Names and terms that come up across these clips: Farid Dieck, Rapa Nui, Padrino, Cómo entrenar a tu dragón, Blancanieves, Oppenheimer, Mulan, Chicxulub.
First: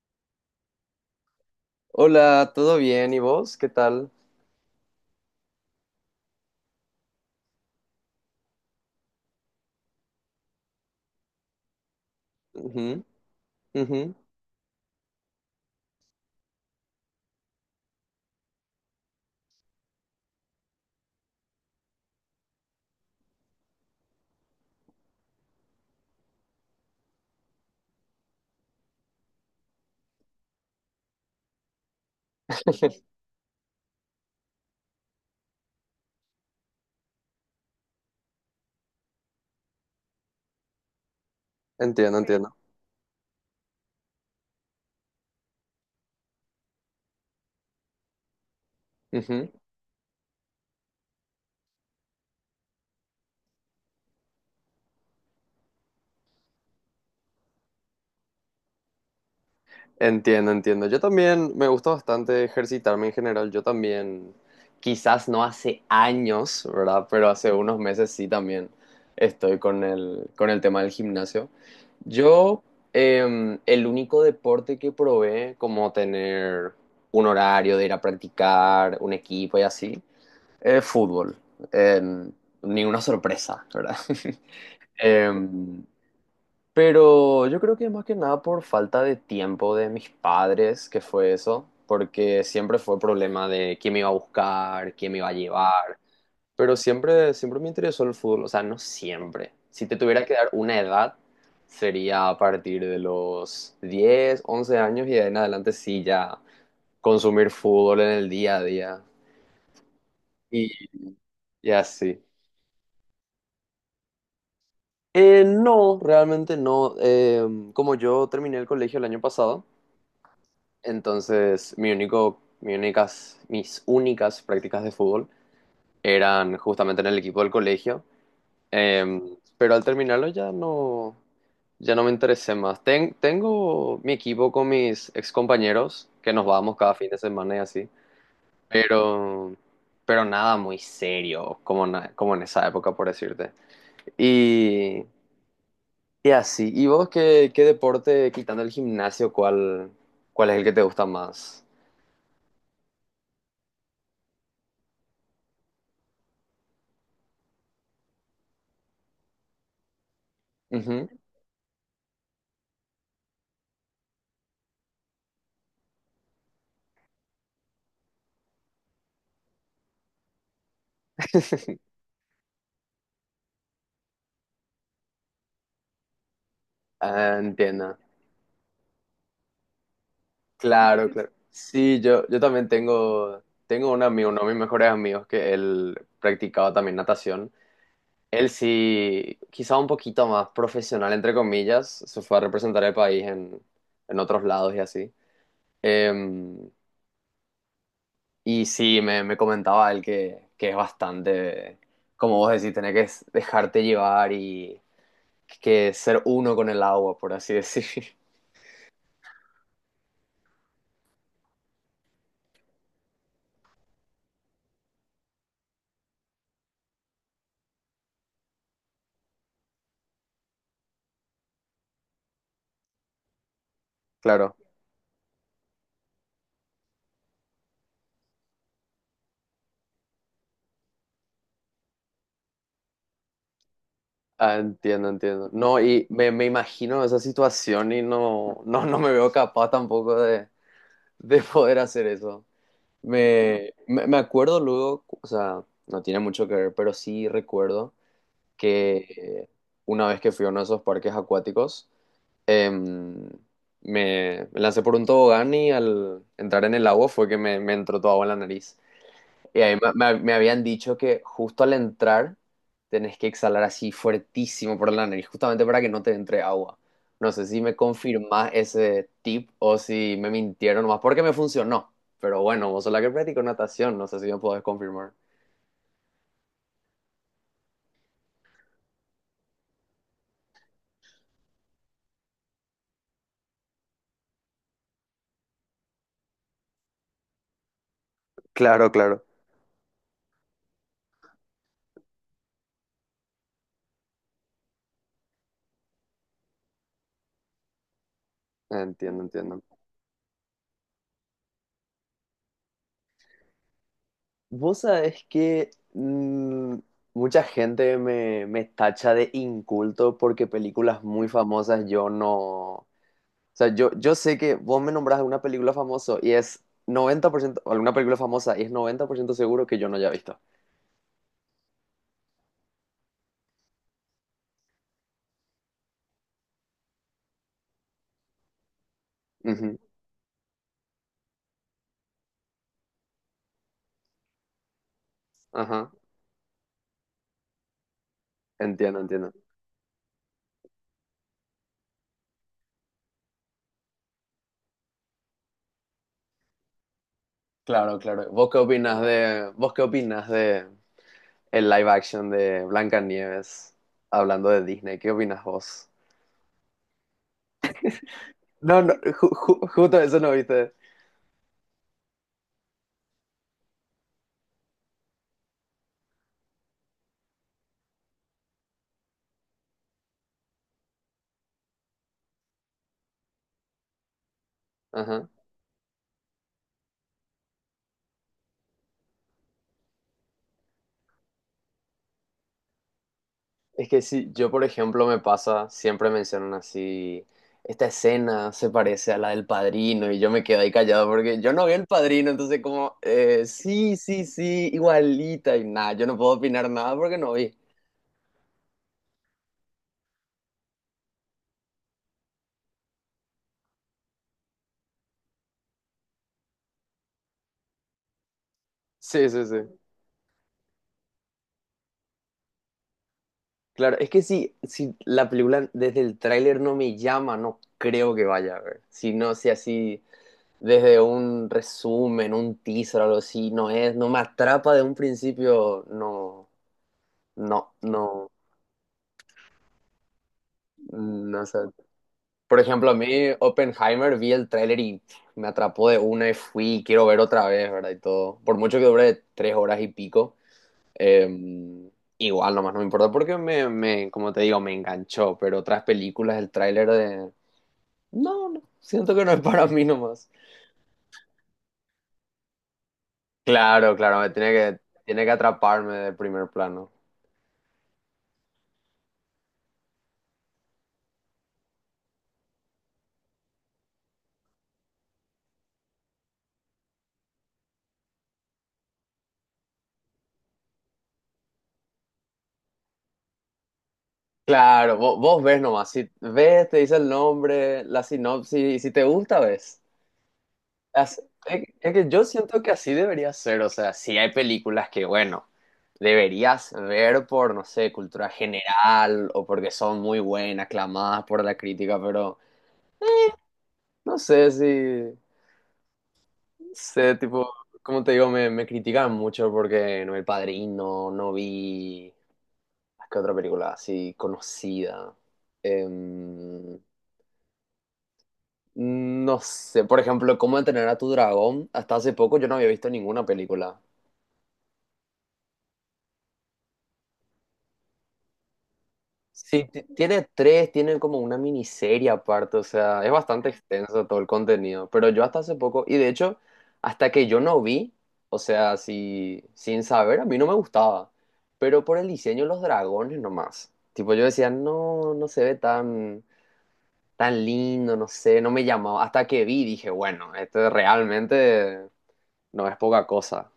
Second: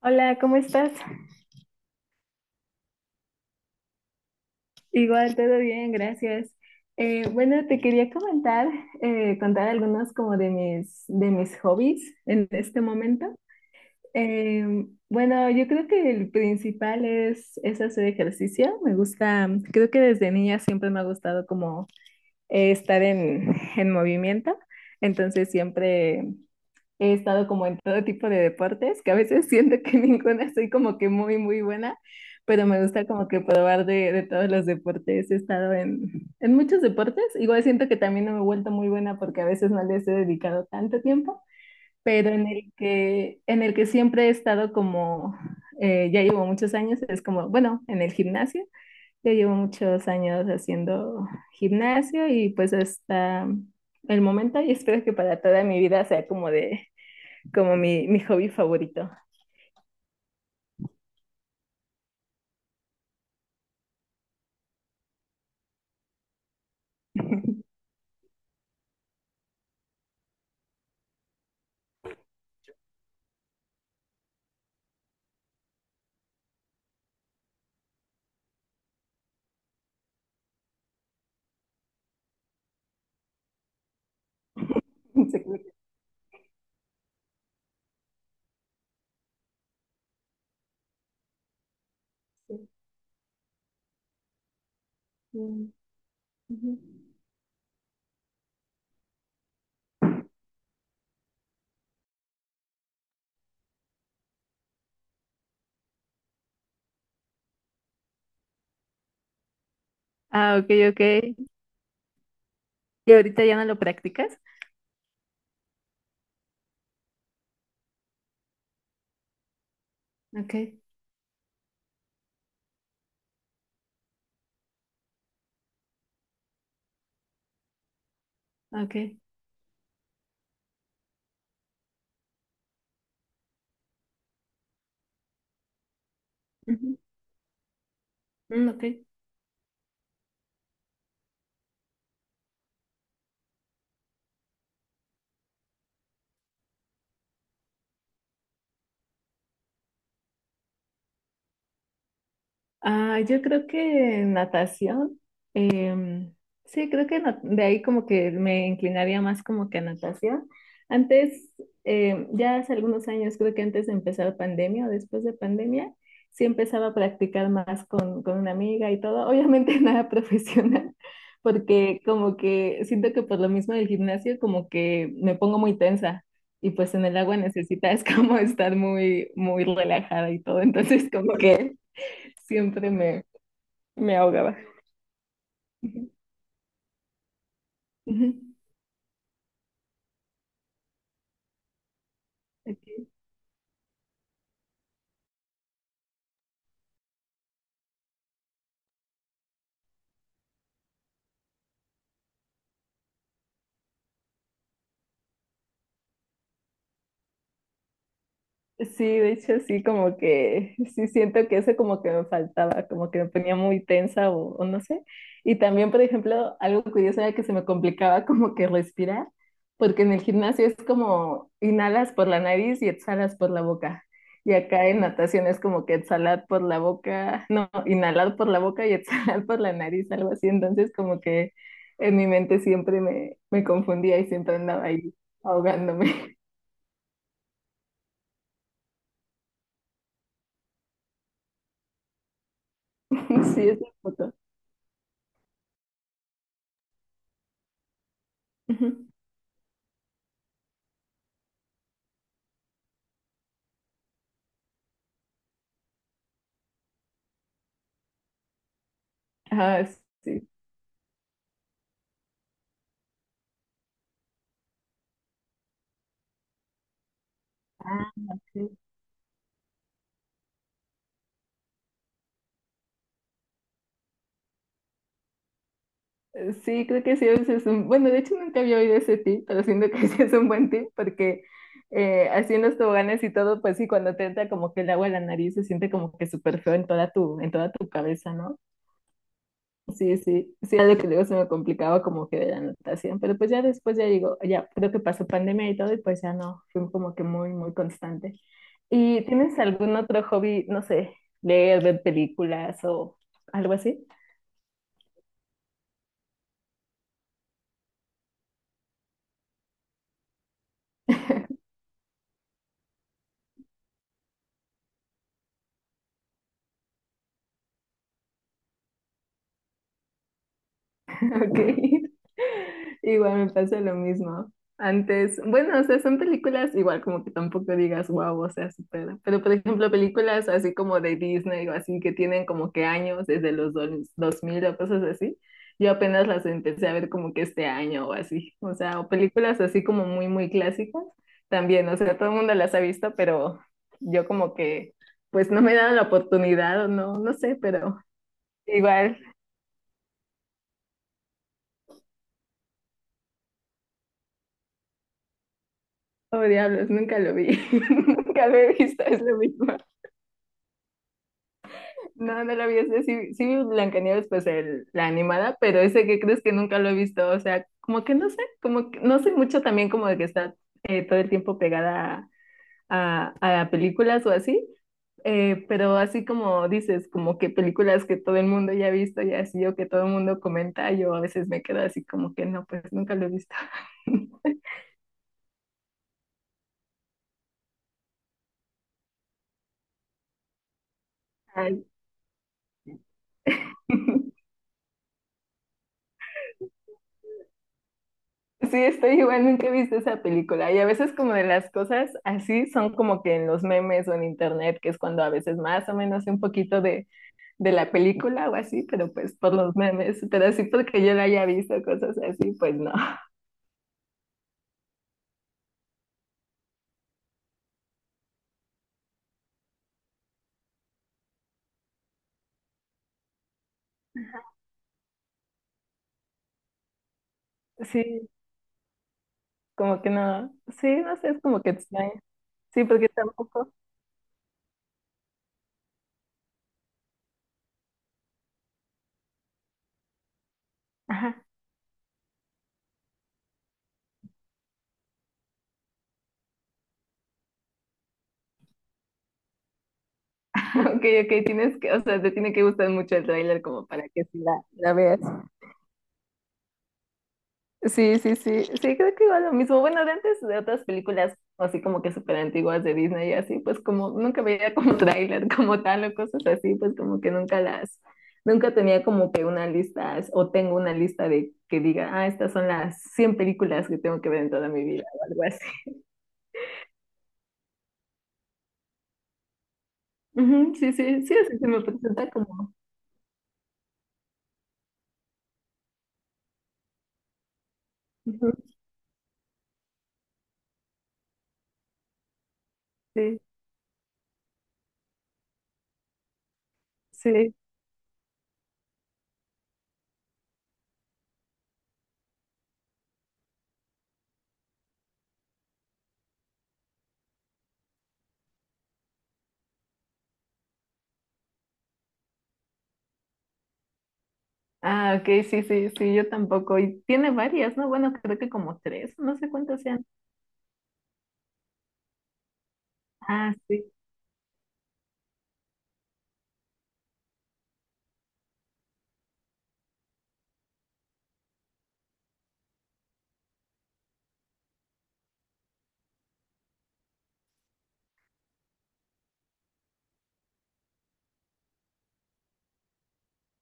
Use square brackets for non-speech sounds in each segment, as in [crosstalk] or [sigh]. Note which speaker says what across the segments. Speaker 1: Hola, ¿cómo estás?
Speaker 2: Hola, ¿todo bien? ¿Y vos? ¿Qué tal?
Speaker 1: Igual, todo bien, gracias. Bueno, te quería comentar, contar algunos como de mis hobbies en este
Speaker 2: Ujú,
Speaker 1: momento.
Speaker 2: ujú.
Speaker 1: Bueno, yo creo que el principal es hacer ejercicio. Me gusta, creo que desde niña siempre me ha gustado como estar en movimiento. Entonces siempre he estado como en todo tipo de deportes, que a veces siento que [laughs] ninguna soy como que muy buena, pero me gusta
Speaker 2: [laughs]
Speaker 1: como que probar de todos los deportes. He estado en muchos deportes. Igual siento que también no me he vuelto muy buena porque a veces no les he dedicado tanto tiempo,
Speaker 2: Entiendo,
Speaker 1: pero en
Speaker 2: entiendo.
Speaker 1: el que siempre he estado como, ya llevo muchos años, es como, bueno, en el gimnasio. Yo
Speaker 2: Ujú.
Speaker 1: llevo muchos años haciendo gimnasio y pues hasta el momento y espero que para toda mi vida sea como de como mi hobby favorito.
Speaker 2: Entiendo, entiendo. Yo también me gusta bastante ejercitarme en general. Yo también, quizás no hace años, ¿verdad? Pero hace unos meses sí también estoy con el tema del gimnasio. Yo, el único deporte que probé, como tener un horario de ir a practicar, un equipo y así, es fútbol. Em, Ninguna sorpresa, ¿verdad? [laughs]
Speaker 1: [laughs]
Speaker 2: Em, pero yo creo que más que nada por falta de tiempo de mis padres, que fue eso, porque siempre fue problema de quién me iba a buscar, quién me iba a llevar, pero siempre, siempre me interesó el fútbol, o sea, no siempre. Si te tuviera que dar una edad, sería a partir de los 10 u 11 años, y de ahí en adelante sí ya consumir fútbol en el día a día
Speaker 1: Ah, ok,
Speaker 2: y,
Speaker 1: ok.
Speaker 2: y así.
Speaker 1: ¿Y ahorita ya no lo practicas?
Speaker 2: No, realmente no. Como yo terminé el colegio el año pasado,
Speaker 1: Ok,
Speaker 2: entonces mi único, mi únicas, mis únicas prácticas de fútbol eran justamente en el equipo del colegio.
Speaker 1: ok.
Speaker 2: Pero al terminarlo ya no, ya no me interesé más. Tengo mi equipo con mis excompañeros, que nos vamos cada
Speaker 1: Ujú.
Speaker 2: fin de semana y así,
Speaker 1: Mm, ok.
Speaker 2: pero, pero nada muy serio, como, como en esa época, por decirte. Y, y así, ¿y vos qué, qué deporte, quitando el gimnasio, cuál, cuál es el que te gusta más?
Speaker 1: Ah, yo creo que natación. em, sí, creo que de ahí como que me inclinaría más como que a natación.
Speaker 2: Ujú.
Speaker 1: Antes, ya hace algunos años, creo que antes de empezar pandemia o después de pandemia, sí empezaba a practicar más con una amiga y todo. Obviamente [laughs] nada profesional, porque como que siento que por lo mismo del gimnasio como que me pongo muy tensa. Y pues en el agua
Speaker 2: Ah, entiendo.
Speaker 1: necesitas [laughs] como estar muy relajada y todo. Entonces
Speaker 2: Claro, claro.
Speaker 1: como que
Speaker 2: Sí, yo también
Speaker 1: siempre
Speaker 2: tengo, tengo un
Speaker 1: me
Speaker 2: amigo, uno de
Speaker 1: ahogaba.
Speaker 2: mis mejores amigos, que él
Speaker 1: Ujú.
Speaker 2: practicaba también natación.
Speaker 1: Ujú.
Speaker 2: Él sí, quizá un poquito más profesional, entre comillas, se fue a representar el
Speaker 1: Ok.
Speaker 2: país en otros lados y así. Em, y sí, me comentaba él que es bastante, como vos decís, tener que dejarte llevar y que ser uno con el agua, por así decir. [laughs]
Speaker 1: Sí, de hecho sí, como que sí siento que eso como que me faltaba, como que me ponía muy tensa o no sé. Y también, por ejemplo, algo curioso era que se me complicaba como que respirar, porque en el gimnasio es como inhalas por la nariz y exhalas por la boca. Y
Speaker 2: Claro.
Speaker 1: acá en natación es como que exhalar por la boca, no, inhalar por la boca y [laughs] exhalar por la nariz, algo así. Entonces como que en mi mente siempre me confundía y siempre
Speaker 2: Ah,
Speaker 1: andaba
Speaker 2: entiendo,
Speaker 1: ahí
Speaker 2: entiendo. No, y
Speaker 1: ahogándome.
Speaker 2: me imagino esa situación y no, no, no me veo capaz tampoco de, de poder hacer eso.
Speaker 1: [laughs] Sí,
Speaker 2: Me,
Speaker 1: es un
Speaker 2: me, me
Speaker 1: poco.
Speaker 2: acuerdo luego, o sea, no tiene mucho que ver, pero sí recuerdo que una vez que fui a uno de esos parques acuáticos, em, me, me lancé por un tobogán y al entrar en el agua fue que me entró toda agua en la nariz. Y a
Speaker 1: Ah,
Speaker 2: mí me, me
Speaker 1: sí.
Speaker 2: habían dicho que justo al entrar tenés que exhalar así fuertísimo por la nariz, justamente para que no te entre agua. No sé si me
Speaker 1: Ah,
Speaker 2: confirmás
Speaker 1: ok.
Speaker 2: ese tip o si me mintieron más porque me funcionó. Pero bueno, vos sos la que practicó natación, no sé si me podés confirmar.
Speaker 1: Sí, creo que sí, ese es un... Bueno, de hecho nunca había oído ese tip, pero siento que [laughs] sí es un buen tip porque así en los toboganes y todo, pues sí, cuando te entra como que el agua en la nariz se siente como que súper feo en toda en toda tu cabeza, ¿no?
Speaker 2: Claro, claro.
Speaker 1: Sí, sí, sí, algo que luego se me complicaba como que de la natación, pero pues ya después ya digo, ya creo que pasó pandemia y todo y pues ya no, fue como que muy constante. ¿Y
Speaker 2: Entiendo,
Speaker 1: tienes
Speaker 2: entiendo.
Speaker 1: algún otro hobby, no sé, leer, ver películas o algo así?
Speaker 2: Vos sabés que mucha gente me, me tacha de inculto porque películas muy famosas yo no. O sea, yo sé que vos me nombrás alguna película famosa y es 90% o alguna película famosa y es 90% seguro que yo no haya visto.
Speaker 1: Ok. [laughs] Igual me pasa lo mismo. Antes, bueno, o sea, son películas igual como que tampoco digas wow, o sea, supera. Pero por
Speaker 2: Ujú,
Speaker 1: ejemplo, películas así como de Disney o así que tienen como que años desde los 2000 o cosas así. Yo
Speaker 2: ajá,
Speaker 1: apenas las empecé a ver como que este año o así. O sea,
Speaker 2: entiendo,
Speaker 1: o
Speaker 2: entiendo.
Speaker 1: películas así como muy clásicas también. O sea, todo el mundo las ha visto, pero yo como que pues no me he dado la oportunidad o no, no sé, pero
Speaker 2: Claro, claro. ¿Vos qué opinas
Speaker 1: igual.
Speaker 2: de, vos qué opinas de el live action de Blancanieves, hablando de Disney? ¿Qué opinas vos?
Speaker 1: Oh, diablos, nunca lo vi. [laughs] Nunca lo he
Speaker 2: No, no,
Speaker 1: visto, es
Speaker 2: ju-
Speaker 1: lo mismo.
Speaker 2: ju- justo eso no viste.
Speaker 1: No, no lo vi. Ese sí, sí vi Blancanieves, pues la animada, pero ese que crees que nunca lo he visto. O sea, como que no sé, como que no sé mucho también como de que está todo el tiempo pegada a películas o así.
Speaker 2: Ajá.
Speaker 1: Eh, pero así como dices, como que películas que todo el mundo ya ha visto y así o que todo el mundo comenta, yo a veces me quedo así como que no, pues nunca lo he visto.
Speaker 2: Es que si yo,
Speaker 1: [laughs]
Speaker 2: por ejemplo, me pasa, siempre mencionan así, esta escena se parece a la del Padrino, y yo me quedo ahí callado porque yo no vi
Speaker 1: Ay.
Speaker 2: el Padrino, entonces como, sí, sí, sí, igualita, y nada, yo no puedo opinar nada porque no vi.
Speaker 1: Sí, estoy igual, nunca he visto esa película. Y a veces como de las cosas así son como que en los memes o en internet, que es cuando a veces más o menos sé un poquito de la película o así, pero
Speaker 2: Sí,
Speaker 1: pues
Speaker 2: sí,
Speaker 1: por
Speaker 2: sí.
Speaker 1: los memes. Pero así porque yo la haya visto, cosas así, pues no. [laughs]
Speaker 2: Claro, es que si, si la película desde el tráiler no me llama, no creo que vaya a ver. Si no, si así desde un resumen, un teaser o algo así, no es, no me atrapa de un principio, no, no,
Speaker 1: Sí,
Speaker 2: no.
Speaker 1: como que no. Sí, no sé, es
Speaker 2: No
Speaker 1: como
Speaker 2: sé.
Speaker 1: que extraño.
Speaker 2: Por
Speaker 1: Sí,
Speaker 2: ejemplo, a
Speaker 1: porque
Speaker 2: mí
Speaker 1: tampoco.
Speaker 2: Oppenheimer vi el tráiler y me atrapó de una y fui, quiero ver otra vez, ¿verdad? Y todo. Por mucho que dure 3 horas y pico, eh,
Speaker 1: Ajá.
Speaker 2: igual nomás no me importa porque me, como te digo, me enganchó. Pero otras películas, el tráiler de... No, no, siento que no es para mí nomás.
Speaker 1: [laughs] Ok, ok, tienes que, o sea, te tiene que gustar mucho el tráiler como
Speaker 2: Claro,
Speaker 1: para que
Speaker 2: claro, me
Speaker 1: sí la veas.
Speaker 2: tiene que atraparme de primer plano.
Speaker 1: Sí, sí, sí, sí, creo que igual lo mismo. Bueno, de antes de otras películas así como que súper antiguas de Disney y así, pues como nunca veía como [laughs] tráiler como tal o cosas así, pues como que nunca las, nunca tenía como que una lista o tengo una lista de que diga, ah, estas son las 100 películas que tengo que ver en toda mi
Speaker 2: Claro,
Speaker 1: vida
Speaker 2: vos,
Speaker 1: o algo
Speaker 2: vos
Speaker 1: así.
Speaker 2: ves nomás, si ves, te dice el nombre, la sinopsis, y si te gusta, ves.
Speaker 1: Ujú, sí,
Speaker 2: as-
Speaker 1: sí, sí, así se
Speaker 2: es
Speaker 1: me
Speaker 2: es que yo
Speaker 1: presenta
Speaker 2: siento
Speaker 1: como.
Speaker 2: que así debería ser, o sea, si hay películas que, bueno, deberías ver por, no sé, cultura
Speaker 1: Ujú,
Speaker 2: general o porque son muy buenas, aclamadas por la crítica, pero
Speaker 1: sí,
Speaker 2: no sé si, sé, tipo,
Speaker 1: sí.
Speaker 2: como te digo, me critican mucho porque no vi El Padrino, no vi. ¿Qué otra película así conocida? Em, no sé, por ejemplo, ¿Cómo entrenar a tu dragón? Hasta hace poco yo no había visto ninguna película.
Speaker 1: Ah, ok, sí, sí, sí, yo tampoco. Y tiene varias, ¿no? Bueno, creo que como tres, no sé
Speaker 2: Sí,
Speaker 1: cuántas
Speaker 2: ti-
Speaker 1: sean.
Speaker 2: tiene tres, tiene como una miniserie aparte, o sea, es
Speaker 1: Ah,
Speaker 2: bastante
Speaker 1: sí.
Speaker 2: extenso todo el contenido, pero yo hasta hace poco, y de hecho, hasta que yo no vi, o sea, si, sin saber, a mí no me gustaba, pero por el diseño de los dragones nomás, tipo yo decía, no, no se ve tan, tan lindo, no sé, no me llamaba, hasta que vi, dije, bueno, esto realmente no es poca cosa.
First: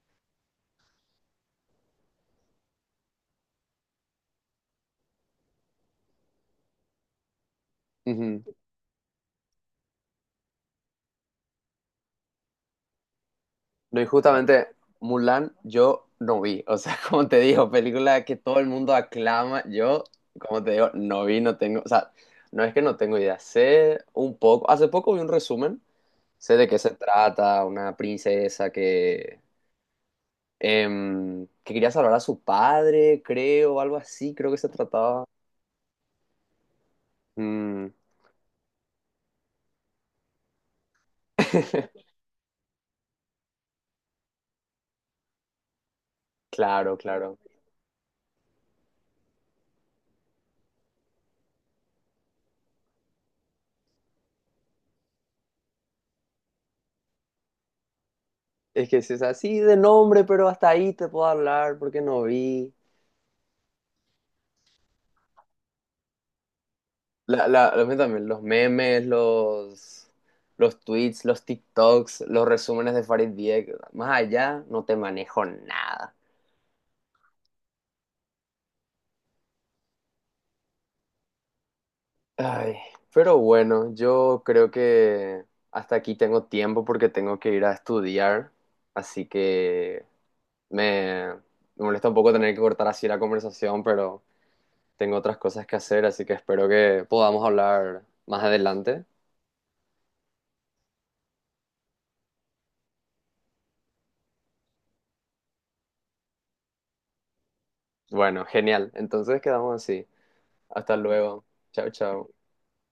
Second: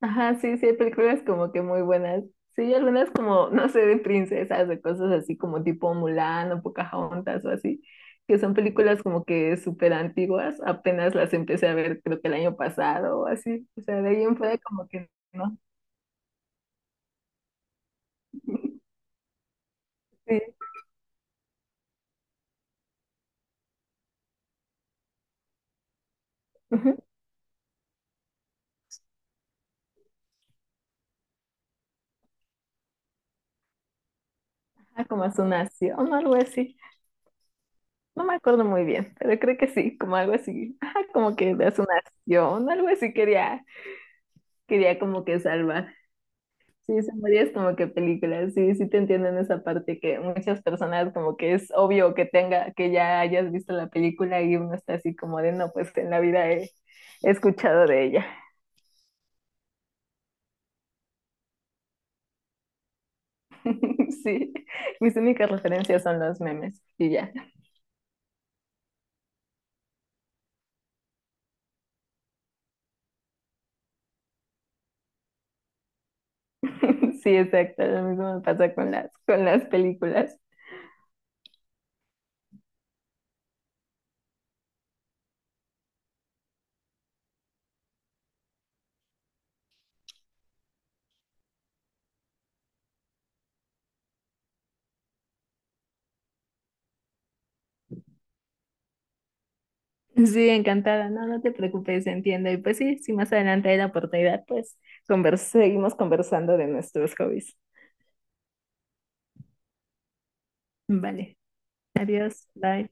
Speaker 1: Ajá, sí, sí, hay películas como que muy buenas. Sí, hay algunas como, no sé, de princesas, de cosas así como tipo Mulan o Pocahontas o así, que
Speaker 2: Ujú.
Speaker 1: son películas como que súper antiguas, apenas las empecé a ver creo que el año pasado o así. O sea,
Speaker 2: No, y
Speaker 1: de ahí en fuera
Speaker 2: justamente
Speaker 1: como que
Speaker 2: Mulan
Speaker 1: no.
Speaker 2: yo no vi. O sea, [laughs] como te digo, película que todo el mundo aclama. Yo,
Speaker 1: Sí.
Speaker 2: como te digo, no vi, no tengo. O sea, no es que no tengo idea. Sé un poco. Hace poco vi un resumen. Sé de qué se
Speaker 1: Ujú.
Speaker 2: trata. Una princesa que, que quería salvar a su padre, creo, algo así, creo que se
Speaker 1: Ajá, como
Speaker 2: trataba.
Speaker 1: a su nación o algo así.
Speaker 2: Mm.
Speaker 1: No me acuerdo muy bien, pero creo que sí, como algo así. Ajá, como que de a su
Speaker 2: [laughs]
Speaker 1: nación, algo así quería, quería como que salvar.
Speaker 2: Claro,
Speaker 1: Sí, son
Speaker 2: claro.
Speaker 1: varias como que películas sí, sí te entiendo en esa parte que muchas personas como que es obvio que tenga, que ya hayas visto la película y uno está así como de no, pues en la vida he, he escuchado de ella.
Speaker 2: Es que si es así de nombre, pero hasta ahí te puedo hablar porque no vi.
Speaker 1: [laughs] Sí, mis únicas referencias son los memes y ya.
Speaker 2: La, lo mío también, los memes, los tweets, los TikToks, los resúmenes de Farid Dieck, más allá no te manejo nada.
Speaker 1: [laughs] Sí, exacto, lo mismo me pasa con con las películas.
Speaker 2: Ay, pero bueno, yo creo que hasta aquí tengo tiempo porque tengo que ir a estudiar, así que me, me molesta un poco tener que cortar así la conversación, pero tengo otras cosas que hacer, así que espero que podamos hablar más adelante.
Speaker 1: Sí, encantada, no, no te preocupes, entiendo. Y pues sí, si más adelante hay la oportunidad, pues seguimos conversando de nuestros hobbies.
Speaker 2: Bueno, genial, entonces quedamos así. Hasta
Speaker 1: Vale,
Speaker 2: luego. Chao, chao.
Speaker 1: adiós, bye.